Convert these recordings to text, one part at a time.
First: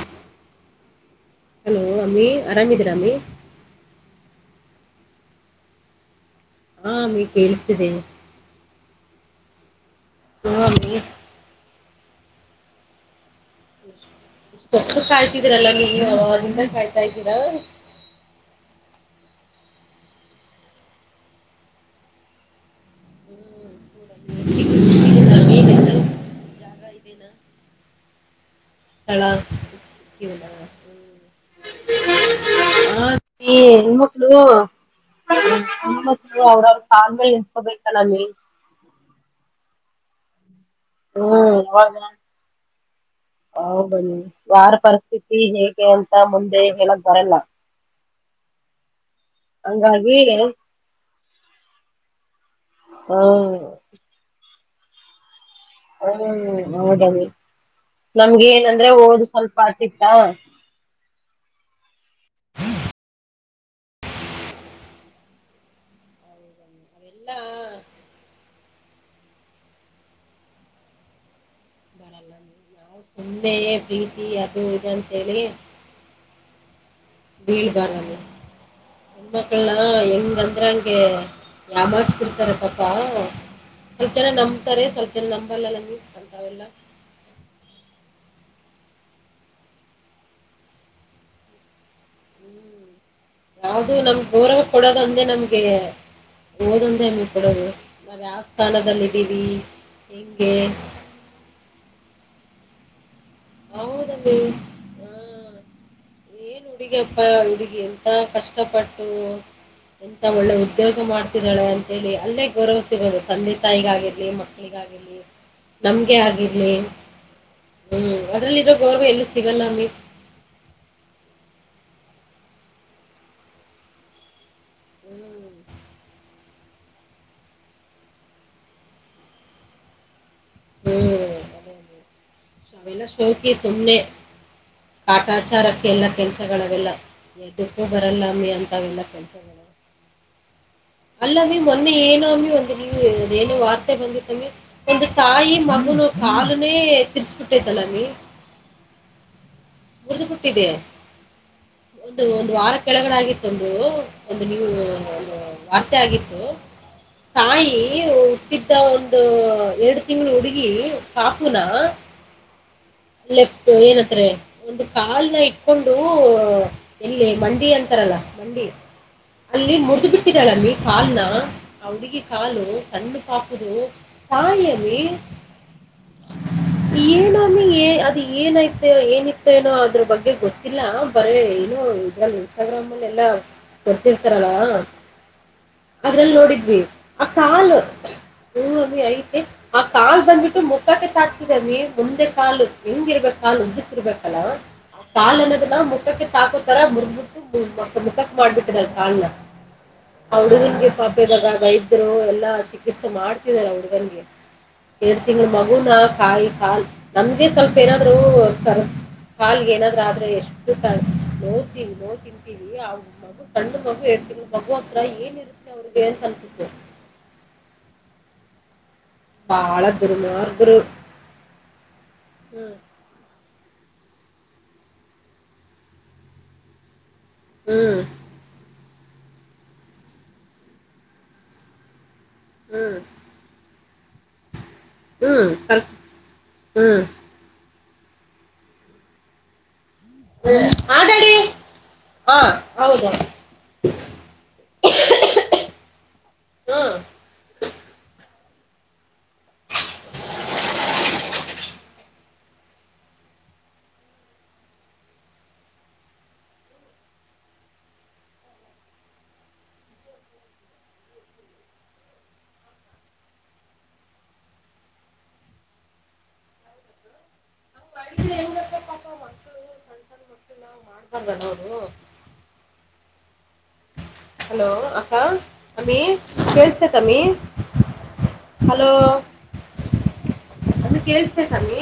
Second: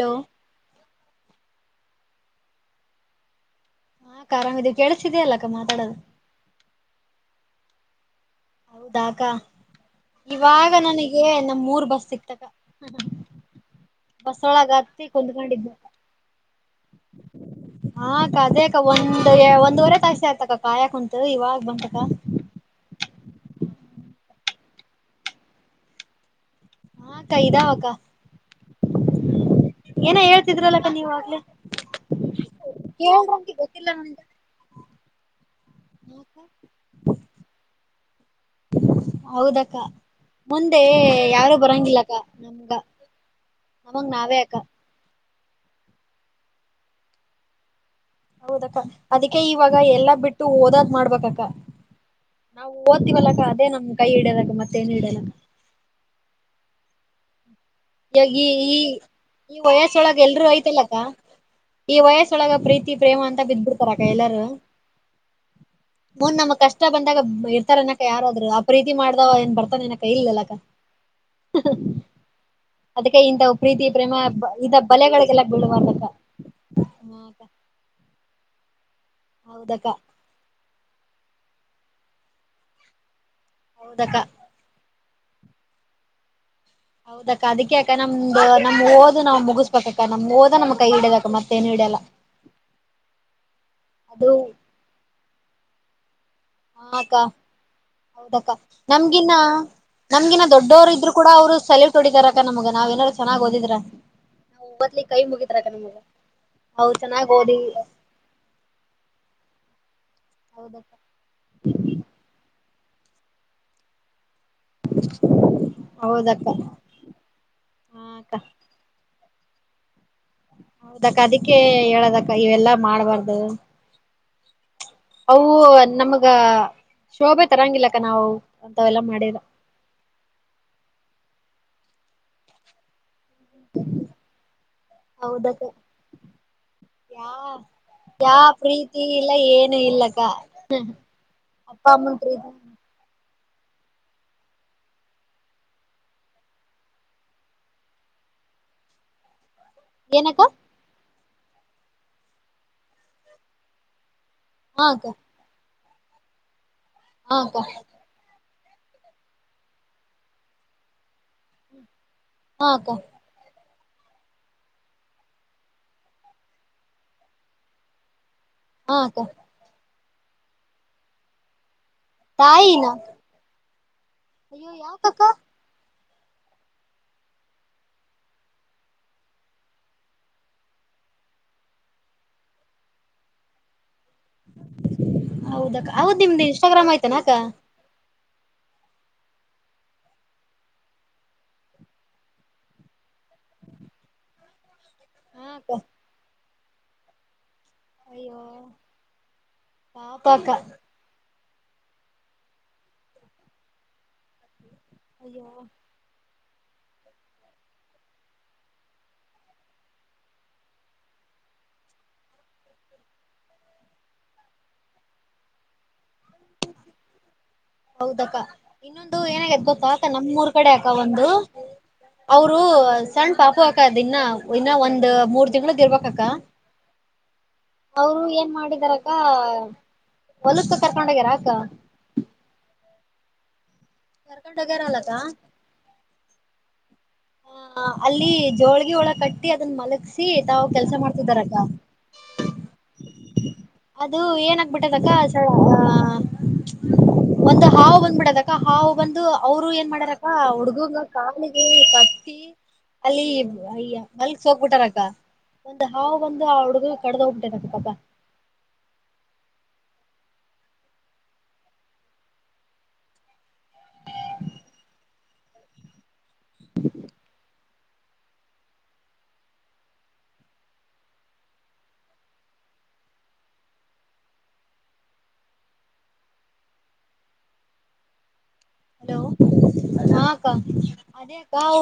Hello. Hello ಅಮ್ಮಿ ಆರಾಮಿದೀರಾಮ್ಮಿ. ಆರಾಮ ಇ ಕೆೇಳಸಿದ ಅಲ್ಲಕ್ಕ ಮಾತಾಡೋದು. ಹಾ ನೀ ಕೇಳಿಸ್ತಿದ್ದೀನಿ ಹೌದಾಕ ಹಾ ಇವಾಗ ಅಮ್ಮಿ ನನಗೆ ನಮ್ಮ್ ಮೂರ್ ಬಸ್ ಸಿಕ್ತಗ. [inaudible] ಸಪ್ಪ ಕಾಯ್ತಿದೀರಲ್ಲ ನೀವು ಅವ್ರಂದ ಕಾಯ್ತಾ ಇದ್ದೀರಾ. ಹಾಕ್ಕಾ ಅದೇ ಅಕ್ಕಾ ಒಂದ್ ಒಂದುವರೆ ತಾಸ ಆಯ್ತಕ್ಕ ಕಾಯ ಕುಂತು ಇವಾಗ ಬಂತಕ್ಕ ಚಿಕ [unintelligible] ‌ಹಾ ಅಕ್ಕಾ ಇದಾವಕ್ಕಾ ಸ್ಥಳ ಏನ ಸಿಕ್ಕಿದೀನಾ ಹೇಳ್ತಿದ್ರಲ್ಲಕ್ಕಾ ಆಗಲೇ ಹಾ ಈ ಗೊತ್ತಿಲ್ಲ ಹೆಣ್ಣ ನನ್ಗ ಮಕ್ಕಳು ಮೊದ್ಲು ಅವ್ರವ ಕಾಲ್ಮೆಲ್ ನಿಂತ್ಕೋಬೇಕಾ ಅಮಿ ಹೌದಕ್ಕಾ ಮುಂದೆ ಯಾರೂ ಹ್ಮ್ ಅವಾಗ ಬರಂಗಿಲ್ಲಾಅಕ್ಕಾ ನಮಗ್ ನಾವೇ ಅಕ್ಕಾ ತಿ ಹೇಗೆ ಅಂತ ಮುಂದೆ ಹೇಳಕ್ ಬರಲ್ಲಾ ಹೌದಕ್ಕಾ ಅದಕ್ಕೆ ಇವಾಗ ಎಲ್ಲಾ ಹಂಗಾಗಿ ಬಿಟ್ಟು ಹ್ಮ್ ಓದದ್ ಮಾಡಬೇಕ್ ಅಕ್ಕಾ ನಾವು ಓದತಿವಲ್ಲಕ್ಕಾ ಹ್ಮ್ ಅದೇ ನಮ್ ಕೈ ಹಿಡ್ಯೆಯೋದ ಮತ್ತ ಏನ್ ಹಿಡ್ಯಾದಕ್ಕಾ [unintelligible] ಈಗ ನಮ್ಗ ಈ ಈ ಏನಂದ್ರೆ ಓದು ಸ್ವಲ್ಪ ಈ ವಯಸ್ಸ ಆತಿತ್ತ ಒಳಗೆ ಎಲ್ರೂ ಐ್ತಲ್ಲ ಅಕ್ಕಾ ಈ ವಯಸ್ಸೊಳಗ ಪ್ರೀತಿ ಪ್ರೇಮ ಅಂತ ಬಿದ್ದ್ಬಿಡ್ತಾರಕ್ಕ ಎಲ್ಲಾರೂ ಮುಂದ ನಮಗ್ ಹೌದಮ್ಮ ಕಷ್ಟಾ ಬಂದಾಗ ಅವೆಲ್ಲಾ ಇರ್ತಾರ ಅನಕ್ಕ ಯಾರಾದ್ರು ಪ್ರೀತಿ ಮಾಡ್ದಾವ ಏನ್ ಬರ್ತಾನ ಏನ ಅಕ್ಕಾ ಇಲಲ್ಲಕ್ಕಾ ಬರಲ್ಲ ನಾವು ಅದಕ್ಕೆ ಇಂಥ ಸುಮ್ನೆ ಪ್ರೀತಿ ಪ್ರೇಮ ಅದು ಇದ ಇದು ಅಂತೇಳಿ ಬಲೆಗಳಿಗೆಲ್ಲಾ ಬೀಳಬಾರ್ದಕ್ಕಾ ಬೀಳ್ ಬಾರಲ್ಲ ಹೆಣ್ಮಕ್ಕಳನಾಲ ಹೌದಕ್ಕ ಹೆಂಗ ಅಂದ್ರೆಂಗೆ ಯಾಮಾರಿಸ ಬಿಡ್ತಾರ ಪಾಪಾ ಸ್ವಲ್ಪ ಹೌದಕ್ಕ ಜನಾ ನಂಬುತ್ತಾರೆ ಸ್ವಲ್ಪು ಏನು ನಂಬಲ್ಲಲ್ಲಾ [unintelligible] ಅಂಥೆವೆಲ್ಲಾ ಹೌದಾ ಅದಕೆ ಅಕ್ಕಾನಮ್ದ ನಮ್ ಓದು ನಾವು ಮುಗಸಕೊಬೇಕ ಅಕ್ಕಾ ನಮ್ ಓದ ನಮ್ಮ ಕೈ ಹಿಡದಾಕ್ಕಾ ಮತ್ತ ಎನು ಹಿಡ್ಯಲ್ಲಾ ಯಾವ್ದು ನಮ್ ಅದು ಗೌರವ ಕೊಡೋದ ಒಂದೆ ನಮ್ಗೆ ಓದೊಂದೇ ನಮ್ ಹಾಕ್ಕ ಗೆ ಕೊಡೋದು ನಾವು ಯಾವ ಹೌದಕ್ಕ ಸ್ಥಾನದಲ್ಲಿ ನಮ್ಗಿನ್ನ ಇದ್ದೀವಿ ನಮ್ಗಿನ್ನ ಹಂಗೆ ದೊಡ್ಡೋರು ಇದ್ರು ಕೂಡ ಅವ್ರು ಸಲೂಟ್ ಹೊಡಿದಾರಕ್ಕ ನಮ್ಗ ನಾವ್ ಎನಾರೂ ಚೆನ್ನಾಗ್ ಓದಿದ್ರ ಹೌದಮ್ಮಿ ಬದ್ಲಿಕ್ ಹಾ ಕೈ ಮುಗಿದ್ರಕ್ಕ ನಿಮಗೆ ಅವರು ಚೆನ್ನಾಗ್ ಓದಿ ಎಂತಾ ಕಷ್ಟಪಟ್ಟು ಎಂತಾ ಒಳ್ಳೆ ಹೌದಕ್ಕ ಉದ್ಯೋಗ ಮಾಡ್ತಿದ್ದಾಳೆ ಅಂತ ಹೇಳಿ ಅಲ್ಲೇ ಗೌರವ್ ಸಿಗೋದು ತಂದೆ ತಾಯಿಗ ಆಗಿರ್ಲಿ ಮಕ್ಕಳಿಗೆ ಆಗಿರ್ಲಿ ನಮ್ಗೆ ಹೌದಕ್ಕ ಆಗಿರ್ಲಿ ಹಾ ಹ್ಮ್ ಅಕ್ಕ ಅದ್ರಲ್ಲಿ ಇರೋ ಗೌರವ ಎಲ್ಲೂ ಸಿಗಲ್ಲಮ್ಮಿ ಹೌದಕ್ಕಾ ಅದಕ್ಕೆ ಹೇಳದಕ್ಕಾ ಇವೆಲ್ಲಾ ಮಾಡ್ಬಾರ್ದು ಅವು ಹ್ಮ್ ನಮಗ ಶೋಭೆ ತರಂಗಿಲ್ಲಕ್ಕಾ ನಾವು ಅಂತವೆಲ್ಲಾ ಮಾಡಿದರ ಹ್ಮ್ ಅದೇ ಅಮ್ಮಿ. ಅವೆಲ್ಲ ಶೌಕಿ ಸುಮ್ಮನೆ ಹೌದಕ್ಕ ಕಾಟಾಚಾರಕ್ಕೆ ಎಲ್ಲಾ ಕೆಲಸಗಳ ಅವೇಲ್ಲಾ ಯಾ ದುಡ್ಡು ಯಾ ಬರಲ್ಲಮ್ಮಿ ಪ್ರೀತಿ ಅಂತಾವೆಲ್ಲ ಇಲ್ಲ ಕೆಲ್ಸಗಳು ಏನು ಇಲ್ಲಕ್ಕ ಅಲ್ಲಾಮಿ ಅಪ್ಪ ಮೊನ್ನೆ ಅಮ್ಮನ್ ಪ್ರೀತಿ ಏನಿಮ್ಮೀ ನೀ ಅದೇನೋ ವಾರ್ತೆ ಬಂದಿತ್ತಮ್ಮಿ ಒಂದು ತಾಯಿ ಮಗನು ಕಾಲನೇ ತಿರ್ಸಬಿಟ್ಟ ತಲ್ಲಮ್ಮೀ ಮುರ್ದುು ಏನಕ್ಕ ಬಿಟ್ಟಿದೆ ಒಂದು ಒಂದು ವಾರ ಕೆಳಗಡೆ ಆಗಿತ್ತ ಒಂದು ಒಂದು ನ್ಯೂಸ್ ವು ಹಾ ಅಕ್ಕ ಒಂದು ವಾರ್ತೆ ಆಗಿತ್ತು ಹಾ ಅಕ್ಕ ತಾಯಿ ತಿದ್ದ ಒಂದು ಎರಡು ತಿಂಗಳು ಹುಡುಗಿ ಪಾಪು ನಾ ಹಾ ಅಕ್ಕಾ ಲೆಫ್ಟು ಏನ ಅಂತ ರೇ ಒಂದು ಕಾಲ್ನ ಇಟ್ಕೊಂಡು ಎಲ್ಲಿ ಮಂಡಿ ಅಂತಾರಲ್ಲಾ ಮಂಡಿ ಹಾ ಅಕ್ಕಾ ಅಲ್ಲಿ ಮುರಿದು ಬಿಟ್ಟಿದಾಳಮ್ಮಿ ಕಾಲ್ನ ಆ ಹುಡುಗಿ ಕಾಲು ತಾಯಿನ ಸಣ್ಣು ಪಾಪುದು ಅಯ್ಯೋ ತಾಯಿ ರೀ ಯಾಕಕ್ಕ ಏನೊಮಿ ಏನ್ ಅದ ಏನಐತೆ ಏನಿತ್ತ ಅನೋ ಅದ್ರ ಬಗ್ಗೆ ಗೊತ್ತಿಲ್ಲಾ ಬರೇ ಏನೋ ಇದೆಲ್ಲಾ ಸಗ್ರಾಮ ಎಲಲ್ಲ. ಬರತಿರ್ತಾರಲ್ಲ ಹೌದಕ್ಕ ಹೌದ್ ಅದ್ರಲ್ಲಿ ನಿಮ್ದು ನೋಡಿದ್ವಿ ಇನ್ಸ್ಟಾಗ್ರಾಮ್ ಆ ಆಯ್ತಾನಕ್ಕ ಕಾಲ. ಹ ರಿ ಐತಿ ಆ ಕಾಲು ಬಂದ್ಬಿಟ್ಟು ಮುಖಕ್ಕೆ ಚಾಚಿಬಿಟ್ಟರಿ ಮುಂದೆ ಕಾಲು. ಹೆಂಗಿರ್ಬೇಕ [unintelligible] ಆ ಕಾಲ ಹಾ ಅಕ್ಕ ಅನ್ನೋದನ್ನ ಮುಟ್ಟಕ್ಕೆ ತಾಕ. ತರ ಮುರದಬಿಟ್ಟು ಮ ಮುಖಕ್ ಅಯ್ಯೋ ಮಾಡ್ಬಿಟ್ಟಿದಳ ಕಾಲನಾ ಪಾಪ ಆ ಅಕ್ಕ ಹುಡಗಂಗೆ ಪಾ. ಇವಾಗ ವೈದ್ಯರು ಎಲ್ಲಾ ಚಿಕಿತ್ಸೆ ಮಾಡ್ತಿದಾರ ಹುಡುಗನ್ಗೆ. ಎರಡ್ ತಿಂಗಳ ಅಯ್ಯೋ ಮಗುನ ಕಾಲೀ ಕಾಲ್ ನಮ್ಗೆ ಸ್ವಲ್ಪ. ಏನಾದ್ರು ಸ ಕಾಲ್ಗೆ ಏನಾದ್ರು ಆದ್ರೆ ಎಷ್ಟು [unintelligible] ಇಲ್ಲಿ ಮಗು ಸಣ್ಣ ಮಗು ಎರಡ್ ತಿಂಗಳ ಮಗುತ್ರ ಏನರುತ್ತೆ ಅವ್ರಿಗೆ ಅಂತ ಅನ್ಸುತ್ತೆ. ಹೌದಕ್ಕ. ಇನ್ನೊಂದು ಏನಾಗ್ಯತ್ ಬಹಳ ಗೊತ್ತಾ ಅಕ್ಕ ನಮ್ಮರೂ ಕಡೆ ದುರ್ಮಾರ್ಗರು ಅಕ್ಕ ಒಂದು ಅವರು. ಹ್ಮ್ ಸಣ್ಣ ಪಾಪು ಅಕ್ಕ ಇನ್ನ ಇನ್ನ ಒಂದ್ ಮೂರ್ ತಿಂಗಳಗದ ಇರ್ಬೇಕಕ್ಕ. ಹ್ಮ್ ಅವರು ಏನ್ ಮಾಡಿದಾರಕ್ಕ ಹೊಲಕ್ಕ ಕರ್ಕೊಂಡೋಗ್ಯಾರ ಅಕ್ಕ. ಹ್ಮ್ ಕರ್ಕೊಂಡೋಗ್ಯಾರಲ್ಲಕ್ಕ ಹ್ಮ್ ಕರ್ ಹ್ಮ್. ಹ ಅಲ್ಲಿ ಜೋಳಗೆ ಒಳಗ ಕಟ್ಟಿ ಅದನ್ನ ಮಲಗಸಿ. ತಿ ತಾವು ಕೆಲ್ಸ ಹಾ ಡ್ಯಾಡಿ ಮಾಡ್ತಿದ್ದಾರಕ್ಕ. ಹಾ ಹೌದು ಅದು ಏನಾಗಿಬಿಟ್ಟದಕ್ಕ ಸ. ಹ್ಮ್ ಒಂದು ಹಾವು ಬಂದಬಿಟ್ಟದಕ್ಕ ಹಾವು ಬಂದು ಅವ್ರು ಏನ್ ಮಾಡಾರಕ್ಕ ಹುಡ್ಗ ಕಾಲಿಗಿ ಕ ತಿ ಅಲ್ಲಿ ಅಯ ಮಲ್ಕಸಿ ಹೋಗ್ಬಿಟಾರಕ್ಕ. ಒಂದು ಹಾವು ಬಂದು ಆ ಹುಡುಗಗ ಕಡ್ದ ಹೋಗ್ಬಿಟ್ಟದ ಅಕ್ಕಾ. [inaudible] ಅಡಿಗೆ ಹೆಂಗಪ್ಪ ಪಾಪ ಅವರ ಬರಬಹುದು. ಹಲೋ ಅಕ್ಕ ಅಮ್ಮಿ ಕೆಳಸ್ತತಿ ಅಮ್ಮಿ. ಹಲೋ ಹಾ ಅಕ್ಕ ಅದು ಕೇಳಸಬೇಕು ಅಮ್ಮಿ.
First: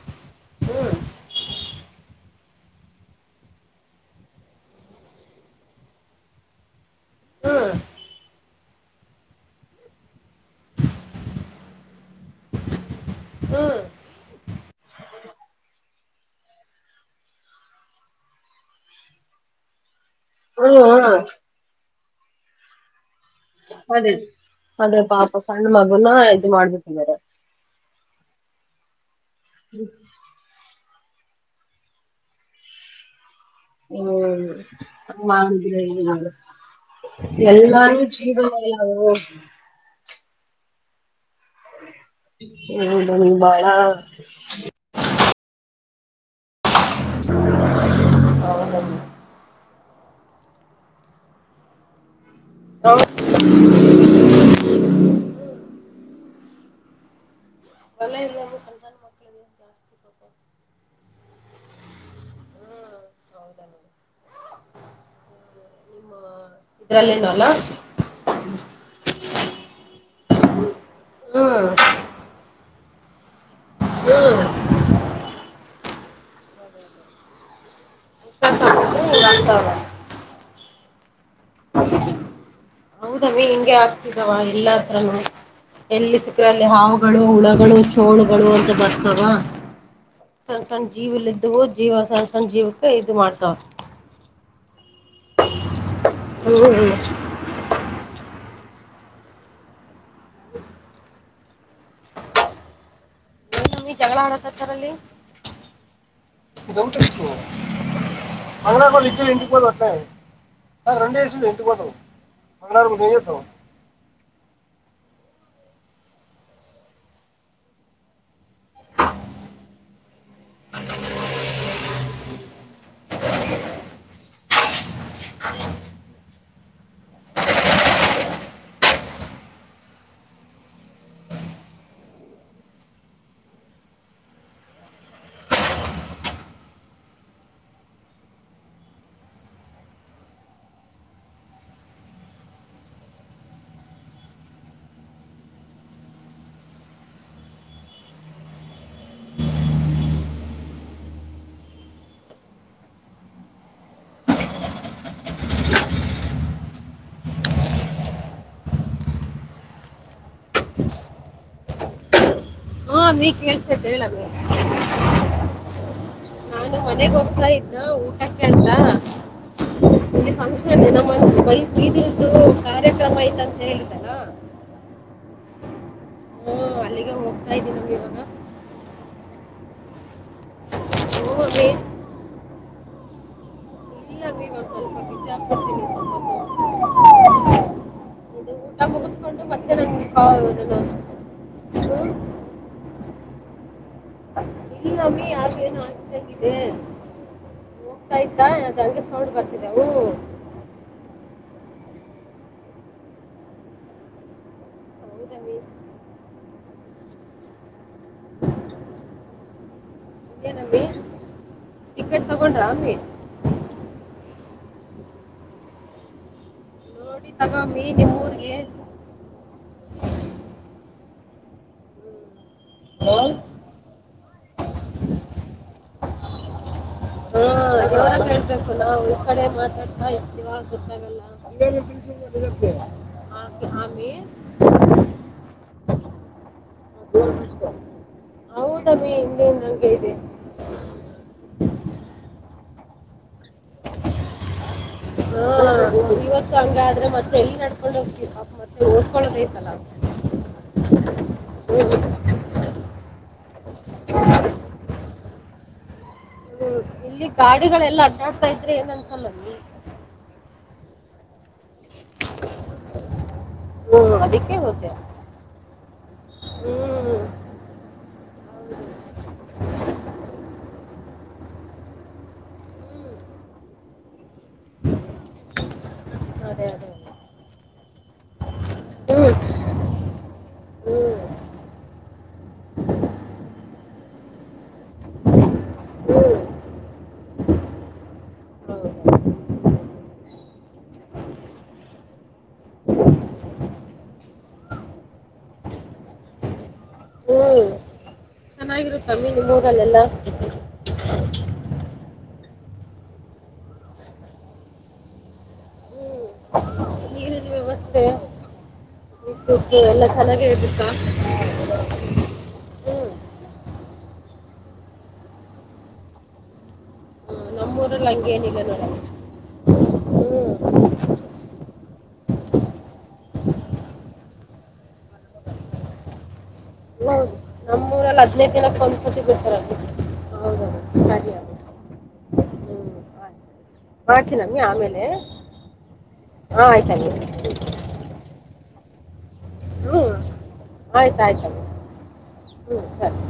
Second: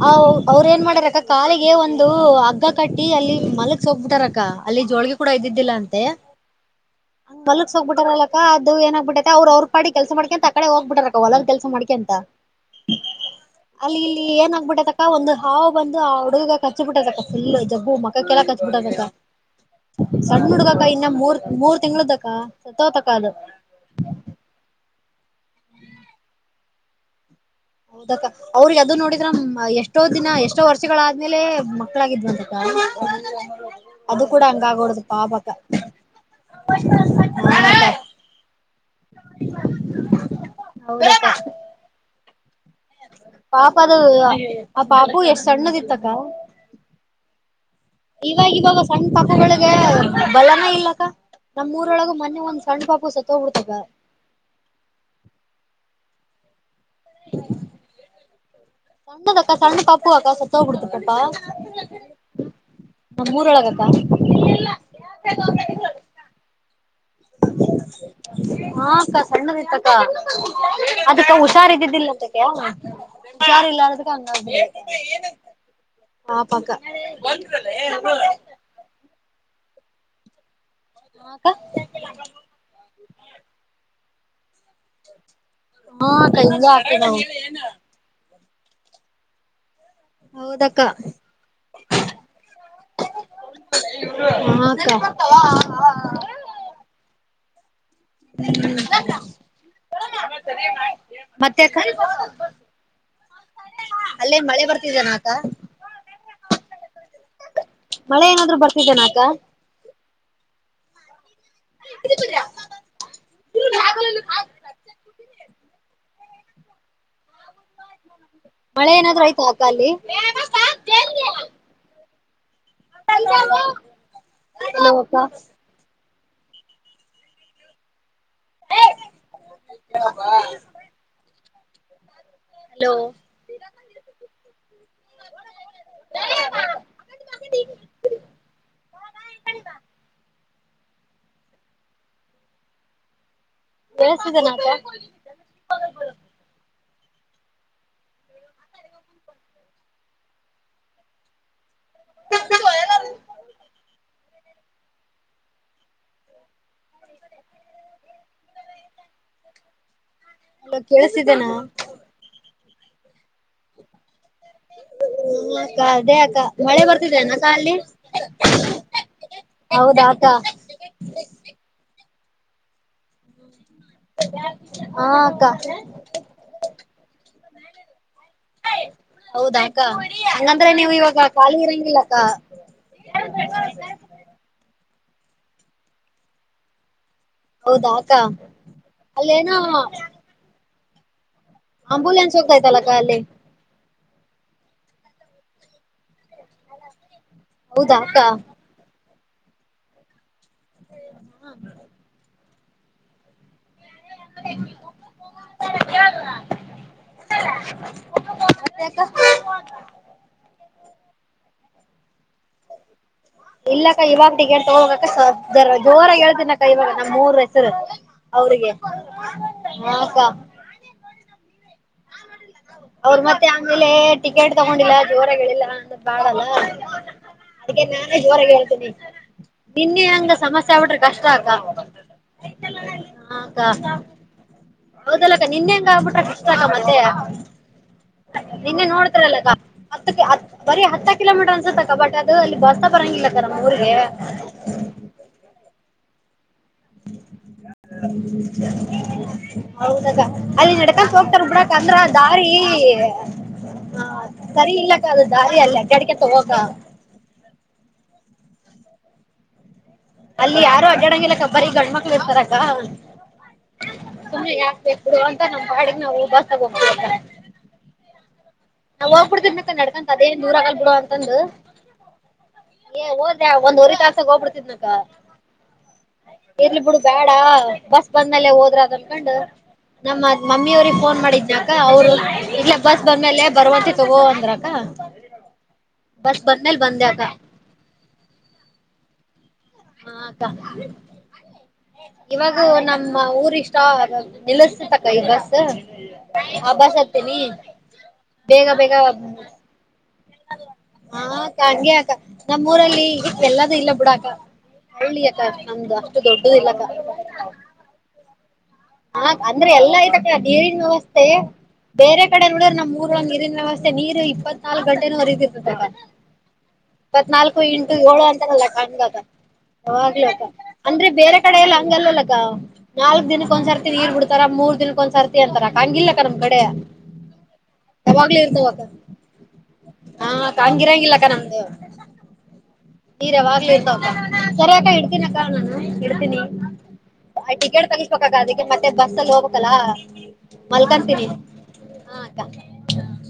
ಹ ಅವ್ರ ಏನ್ ಮಾಡಾರಕ್ಕ ತಾಳಿಗ. ಗೆ ಒಂದು ಹಗ್ಗ ಕಟ್ಟಿ ಅಲ್ಲಿ ಮಲಗಸ ಹೊಗಬಿಟಾರಕ್ಕ ಅಲ್ಲಿ ಜೋಳಗಿ ಕೂಡ ಇದ್ದಿದ್ದಿಲ್ಲ ಅಂತೆ. ಹಂಗ್ ಹ್ಮ್ [unintelligible] ಹೋಗ್ಬಿಟ್ಟಾರ ಅಲಕ್ಕ ಅದು ಏನಾಗ ಬಿಟ್ಟೈತೆ ಅವ್ರ ಅವ್ರ ಪಾಡಿಗಿ ಕೆಲ್ಸ ಮಾಡ್ಕಂತ. ಕಡೆ ಹೋಗ್ಬಿಟಾರಕ್ಕ ಹೊಲ ಕೆಲ್ಸ ಮಾಡ್ಕೆ ಅಂತ. ಹ್ಮ್ ಅಲ್ಲಿ ಇಲ್ಲಿ ಏನ್ ಆಗ್ಬಿಟ್ಟೈತಕ್ಕ ಒಂದು ಹಾವು ಬಂದು ಆ ಹುಡುಗ ಕಚ್ಚಿ ಬಿಟ್ಟೈತಕ್ಕ ಫುಲ್ ಜಬ್ಬು ಮ ಕ್ಕೆ ಕೇಳಾಕತೀಬಿಟ್ಟದ ಅಕ್ಕ. ಸಣ್ಣ ಹ್ಮ್ ಹುಡ್ಗಕ್ಕ ಇನ್ನ ಹ್ಮ್ ಮೂರ್ ಮೂರ್ ತಿಂಗಳ್ದಕ್ಕ ಸತಹೋತಕ್ಕ ಅದು. ಅದೇ ಅದೇ ಪಾಪ ಸಣ್ಣ ಮಗುನ ಇದ ಮಾಡ್ಬಿಟ್ಟಿದ್ದಾರೆ. ಹೌದಕ್ಕ ಅವ್ರಿಗ ಅದು ನೋಡಿದ್ರ ಎಷ್ಟೋ ದಿನ ಎಷ್ಟೋ ವರ್ಷ. ವರ್ಷಗಳಾದ್ಮೇಲೆ ಮಕ್ಳಾಗಿದ್ವಂತ ಅಕ್ಕ. ಅದು ಹ್ಮ್ ಕೂಡ ಹಂಗ ಆಗೋಡದು ಪಾಪಕ್ಕ. ಎಲ್ಲಾರು [unintelligible] ಹೌದಕ್ಕ. ಹ್ಮ [unintelligible] ಬಾಳ ಪಾಪ ಅದು ಆ ಪಾಪು ಎಷ್ಟ್ ಸಣ್ಣದ ಇತ್ತಕ್ಕ ಇವಾಗ ಇವಾಗ ಸಣ್ಣ ಪಾಪುಗಳೆ. ಬಲನೆ ಇಲ್ಲಕ್ಕ ನಮ್ಮರೊಳಗ ಮೊನ್ನೇ ಒಂದ್ ಸಣ್ಣ ಪಾಪು ಸತ್ತು ಹೋಗ್ಬಿಡ್ತಕ್ಕ. [inaudible] ಚೋಲೆ ಇಲ್ಲೆವೆ ಸಂಸಾರ. ಸಣ್ಣದಕ್ಕಾ ಸಣ್ಣ ಪಾಪವಕ್ಕ ಸತ್ತಬಿಡ್ತದಕ್ಕ. ಹ್ಮ್ ನಮ್ಮ ಹೌದ ಊರವಳಗ ಅಕ್ಕಾ. [unintelligible] [unintelligible] ಹಾ ಅಕ್ಕ ಸಣ್ಣದ ಇತ್ತಕ್ ಕ ಅದಕ್ಕೆ ಹ್ಮ್ ಹುಷಾರ್ದಿದ್ದಿಲ್ಲ ಅಂತಕೆ. ಹುಷಾರಿಲ್ಲ ಅನ್ನದಿಕ್ಕೆ ಹ್ಮ್ ಹಂಗಾಗ್ಬಿಟ್ಟೖತೆ. ಆ ಪಕ್ಕ [inaudible] ಂತರ ಅಕ್ಕ. ಹ [inaudible] ಹೌದಮ್ಮಿ ಹಿಂಗೆ ಆಡ್ತಿದ್ದವ ಎಲ್ಲಾ ಹತ್ರನು. ಹಾ ಎಲ್ಲಿ ಅಕ್ಕ ಸಿಕ್ಕರೆ ಅಲ್ಲಿ ಹಿಂಗೆ ಆಗ್ತದ ಹಾವುಗಳು ನಾವು ಹುಳಗಳು ಚೋಳುಗಳು ಅಂತ ಬರ್ತಾವ. ಸಣ್ಣ ಹೌದಕ್ಕ ಸಣ್ಣ ಜೀವಲ್ಲಿದ್ದವೂ ಜೀವ ಸಣ್ಣ ಸಣ್ಣ ಜೀವಕ್ಕೆ ಇದು ಮಾಡ್ತಾವ. ಹ ಅಕ್ಕ. ಹ್ಮ ಮತ್ತೆಕ್ಕ. ಏನಮ್ಮಿ ಜಗಳ ಅಲ್ಲೇನ್ ಮಳೆ ಆಡಕತ್ತಾರಲ್ಲಿ ಬರ್ತಿದೆನಾ ಅಕ. ಮಳೆ ಏನಾದ್ರು ಬರ್ತಿದ್ದೇನ ಅಕ್ಕ [unintelligible] [unintelligible] ಮಳೆ ಏನಾದ್ರು ಐಯ್ತಾ ಆಕ್ಕಾಅಲ್ಲಿ. [unintelligible] ಹಲೋ ಅಕ್ಕ. [unintelligible] ಹಲೋ ಕೇಳಿಸಿದ್ದನಾ ಅಕ. [unintelligible] ಹಲೋ ಕೇಳಸ್ತಿದ್ದೇನ ಹಾ ನೀ ಕೇಳ್ಸ್ತೖತ್ ಹೇಳಮ್ಮೀ. ಹುಂ ಅಕ್ಕ ಅದೇ ಅಕ್ಕ ಮಳೆ ಬರ್ತಿದೆ ಏನಕ ಹೋಗ್ತಾ ಅಲ್ಲಿ? ಇದ್ನ ಊಟಕ್ಕೆ ಅಂತ ಹೌದಾಕ. [unintelligible] ಕಾರ್ಯಕ್ರಮ ಐತಂತ್ ಹೇಳಿ [unintelligible] ಹಾ ಅಕ್ಕಾ. ಹುಂ ಅಲ್ಲಿಗೆ ಹೋಗ್ತಾ ಇದ್ದೀನಾನಿವಾಗ. ಹೌದಾ ಅಕ್ಕ ಹಂಗಂದ್ರೆ ನೀವು ಇವಾಗ ಖಾಲಿ ಹೋಗಿ ಇರಂಗಿಲ್ಲ. ಕಾ [unintelligible] ಇಲ್ಲಮಿ ಒಂದ್ ಸ್ವಲ್ಪ ಬಿಜಿಯಾಗ್ಬಿಡ್ತೀನಿ ಸ್ವಲ್ಪತ್ತು. ಹೌದಾ ಅಕ್ಕ ಅಲ್ಲೇನೋ ಹೌದು [unintelligible] ಆಂಬುಲೆನ್ಸ್ ಹೋಗ್ತಾಯ್ತಲ್ಲಕ ಅಲ್ಲಿ. ಇಲ್ಲಮ್ಮಿ ಯಾರ್ಗೂ ಏನು ಆಗಿ ಗಿದೆ ಹೌದಾ ಅಕ್ಕ ಹೋಗ್ತಾ ಇತ್ತಾ ಅದು ಹಂಗೆ ಸೌಂಡ್ ಬರ್ತಿದೆ ಹೂಂ. [inaudible] ಹೌದಮ್ಮಿ. [inaudible] ಏನಮ್ಮಿ. ತೊಗೊಂಡಾಮ್ಮಿ? ಇಲ್ಲಕ್ಕ ಇವಾಗ ಟಿಕೆಟ್ ತೊಗೊಹೋಗಕ್ಕೆ ಸ ಜರ ಜೋರಾಗ್ ಹೇಳ್ತಿನಕ್ಕ ಇವಾಗ. ನೋಡಿ ಮೂರ್ ಹೆಸರು ತಗೊಮ್ಮಿ ನಿಮ್ಮೂರಿಗೆ ಅವ್ರಿಗೆ ಹಾ ಕ್ಕ. ಅವ್ರ ಹ್ಮ್ ಮತ್ತೆ ಆಮೇಲೆ ಟಿಕೆಟ್ ತಗೊಂಡಿಲ್ಲ ಜೋರಗೇಳಿಲ್ಲ ಅಂದ ಬ್ಯಾಡಲ್ಲ. ಹಾ ಯಾಗ ಹೇಳ್ಬೇಕು ನಾವು ಈ ಕಡೆ ನಿನ್ನೆ ಮಾತಾಡ್ತಾ ಹಂಗ ಸಮಸ್ಯೆ ಆಗ್ಬಿಟ್ರೆ ಇಲ್ಲ ಕಷ್ಟ [inaudible] ಅಕ್ಕ ಹಾ ಅಕ್ಕ ಹೌದಲ್ಲಕ್ಕ ನಿಂದೆ ಹೆಂಗ ಆಗ್ಬಿಟ್ರ ಕಷ್ಟತಕ ಮತ್ತೆ ನಿನ್ನೆ ಹೌದಾ ಬಿ ನೋಡ್ತಾರಲ್ಲ ಅಕ್ಕ ಇನ್ನೇನ್ ಹಂಗೆ ಹತ್ತ ಇದೆ ಹತ್ತಕ್ಕೆ ಬರೀ ಹತ್ತ ಕಿಲೋಮೀಟರ್ ಅನ್ಸತ್ತಕ್ಕಕ ಬಟ್ ಅದು ಅಲ್ಲಿ ಬಸ್ಸ ಬರಂಗಿಲ್ಲ ಅಕ್ಕ ನಮ್ಮ ಊರಿಗೆ ಹಾ ಇವತ್ತು ಹಂಗೆ ಆಯ್ತ್. ಓದ್ಕೊಳ್ಳೋದೈತಲ್ಲ ಹ್ಮ್. ಹೌದ ಅಕ್ಕ ಅಲ್ಲಿ ನಡ್ಕತ್ ಹೋಗ್ತಾರೆ ಬುಡಕ್ಕ ಅಂದ್ರ ಅರಿ ಹ ಸರಿ ಇಲ್ಲಕ್ಕ ಅದು ದಾರಿ ಅಲ್ಲ ಅಡ್ಡಾಡ್ಕೋತ ಹೋಗಾಕ ಇಲ್ಲಿ ಗಾಡಿಗಳೆಲ್ಲ ಅಡ್ಡಾಡ್ತಾ ಇದ್ರೆ ಏನ್ ಅನ್ಸಲ್ಲ. ಅಲ್ಲಿ ಯಾರು ಅಡ್ಯಾಡಂಗಿಲ್ಲ ಅಕ್ಕಾ ಬರಿ ಗಂಡ ಮಕ್ಕಳ ಇರ್ತಾರಕ್ಕ. ಹ್ಮ್ ಸುಮ ಅದಕ್ಕೆ ಯಾಕ್ ಹೋದೆ ಬೇಕು ಅಂತ ಕೊಡು ಅಂತ ನಮ್ಮ್ ಪಾಡಿಗೆ ನಾವು ಬಸ್ಸಾಗ್ ಹೋಗಬೇಕು ಹ್ಮ್ ಅಕ್ಕ. ಹ್ಮ್ ನಾವು ಹೋಗ ಬಿಡ್ತೀನ ಅಕ್ಕ ನಡಕಂತ ಅದೇ ದೂರ ಆಗಲ್ ಬಿಡು ಅಂತಂದಂದು. ಏ ಓದ್ಯಾ ಒಂದ್ವರಿ ದ್ಲಾಸಗ ಹೋಗ್ಬಿಡ್ತಿದನಕ್ಕ. ಅದೇ ಇರ್ಲಿ ಅದೇ ಬಿಡು ಬೇಡ ಬಸ್ ಬಂದ ಮಲೆ ಹೋದ್ರ ಅದ ಹ್ಮ್ ಅನ್ಕಂಡು ನಮ್ಮ ಮಮ್ಮಿ ಅವ್ರಿಗೆ ಫೋನ್ ಹ್ಮ್ ಮಾಡಿದ್ನಕ್ಕ ಅವ್ರು ಇಲ್ಲ ಬಸ್ ಬಂದ್ಮೇಲೆ ಬರುವಂತೆ ತಗೋ ಅಂದ್ರಕ್ಕ. ಹ್ಮ್ ಬಸ್ ಬಂದ್ಮೇಲ ಬಂದೆ ಅಕ್ಕಾ. ಹೌದು ಹ್ಮ್ ಹಾ ಅಕ್ಕ. ಇವಾಗೂ ನಮ್ಮ ಊರ ಇಷ್ಟ ನಿಲ್ಲಸತಕ್ಕ ಈ ಬಸ್ ವಾಪಾಸ್ ಹತ್ತೇನಿ. ಬೇಗ ಬೇಗ ಚೆನ್ನಾಗಿರುತ್ತಮ್ಮಿ ನಿಮ್ಮೂರಲ್ಲೆಲ್ಲ ಮಾವ ಹಂಗೆ ಅಕ್ಕ ನಮ್ಮೂ ಊರಲ್ಲಿ ಎಲ್ಲದೂ ಇಲ್ಲ ಬಿಡ ಅಕ್ಕ. ಹಳ್ಳಿ ಅಕ್ಕ ನಮ್ದು ಅಷ್ಟು ಹ್ಮ್ ದೊಡ್ಡದಲ್ಲಕ್ಕ. ನೀರಿನ ವ್ಯವಸ್ಥೆ ಹ ಅಂದ್ರೆ ವಿದ್ಯುತ್ ಎಲ್ಲಾ ಎಲ್ಲ ಆಯ್ತಿ ಅಕ್ಕ ಚೆನ್ನಾಗೇ ನೀರಿನ ಇರುತ್ತಾ ವ್ಯವಸ್ಥೆ ಬೇರೆ ಕಡೆ ನೋಡಿದ್ರ ನಮ್ ಊರ ಹ್ಮ್ ಒಳಗ ನೀರಿನ ವ್ಯವಸ್ಥೆ ನೀರು ಇಪ್ಪತ್ನಾಲ್ಕು ಗಂಟೆನೂ ಹರಿದತಿರ್ತದೇ ಅಕ್ಕಾ. ಇಪತ್ನಾಲ್ಕು ಇಂಟು ನಮ್ಮೂರಲ್ಲಿ ಏಳು ಹಂಗೇನಿಲ್ಲ ಅಂತದಲ್ಲ ನೋಡಮ್ಮ ಹಾಂಗ ಆದ. ಹ್ಞೂ ಆಲ ಅಂದ್ರೆ ಬೇರೆ ಕಡ ಎಲ್ಲ ಹಂಗಲ್ಲ ಅಕ್ಕ. ನಾಲ್ಕ್ ದಿನಕ್ಕ ಒಂದ್ ಸರ್ತಿ ನೀರ್ ಬಿಡ್ತಾರ ಮೂರ್ ದಿನಕ್ಕ ಒಂದ್ ಸರ್ತಿ ಅಂತಾರ ಹಂಗಿಲ್ಲಕ್ಕ ನಮ್ ಕಡೆ ಹೌದು ನಮ್ಮೂರಲ್ಲಿ ಯಾವಾಗ್ಲು ಹದಿನೈದು ಇರ್ತವಕ್ಕ ದಿನಕ್ಕೆ ಒಂದ್ಸತಿ ಬಿಡ್ತಾರಲ್ಲ ಹ ಅಕ್ಕಾ ಹೌದಮ್ಮ ಹಂಗಿರಲ್ಲ ಅಕ್ಕ ಸರಿ ಅಮ್ಮ ನಮ್ದು ನೀರ ಯಾವಾಗ್ಲು ಮಾಡ್ತಿನ. ಸರಿ ಅಕ್ಕ ಇಡ್ತೀನ ಅಕ್ಕ ನಾನು ಇಡ್ತೀನಿ. ಹಾಂ ಆಯ್ತಮ್ಮ ಟಿಕೆಟ್ ತೆಗಸಬೇಕ್ ಅಕ್ಕ ಅದಕ್ಕ ಮತ್ತೆ ಬಸ್ ಅಲ್ಲಿ ಹೋಗ್ಬೇಕಲ್ಲಾ ಆಯ್ತ ಆಯ್ತ ಅಕ್ಕ ಹ್ಮ್ ಸರಿ.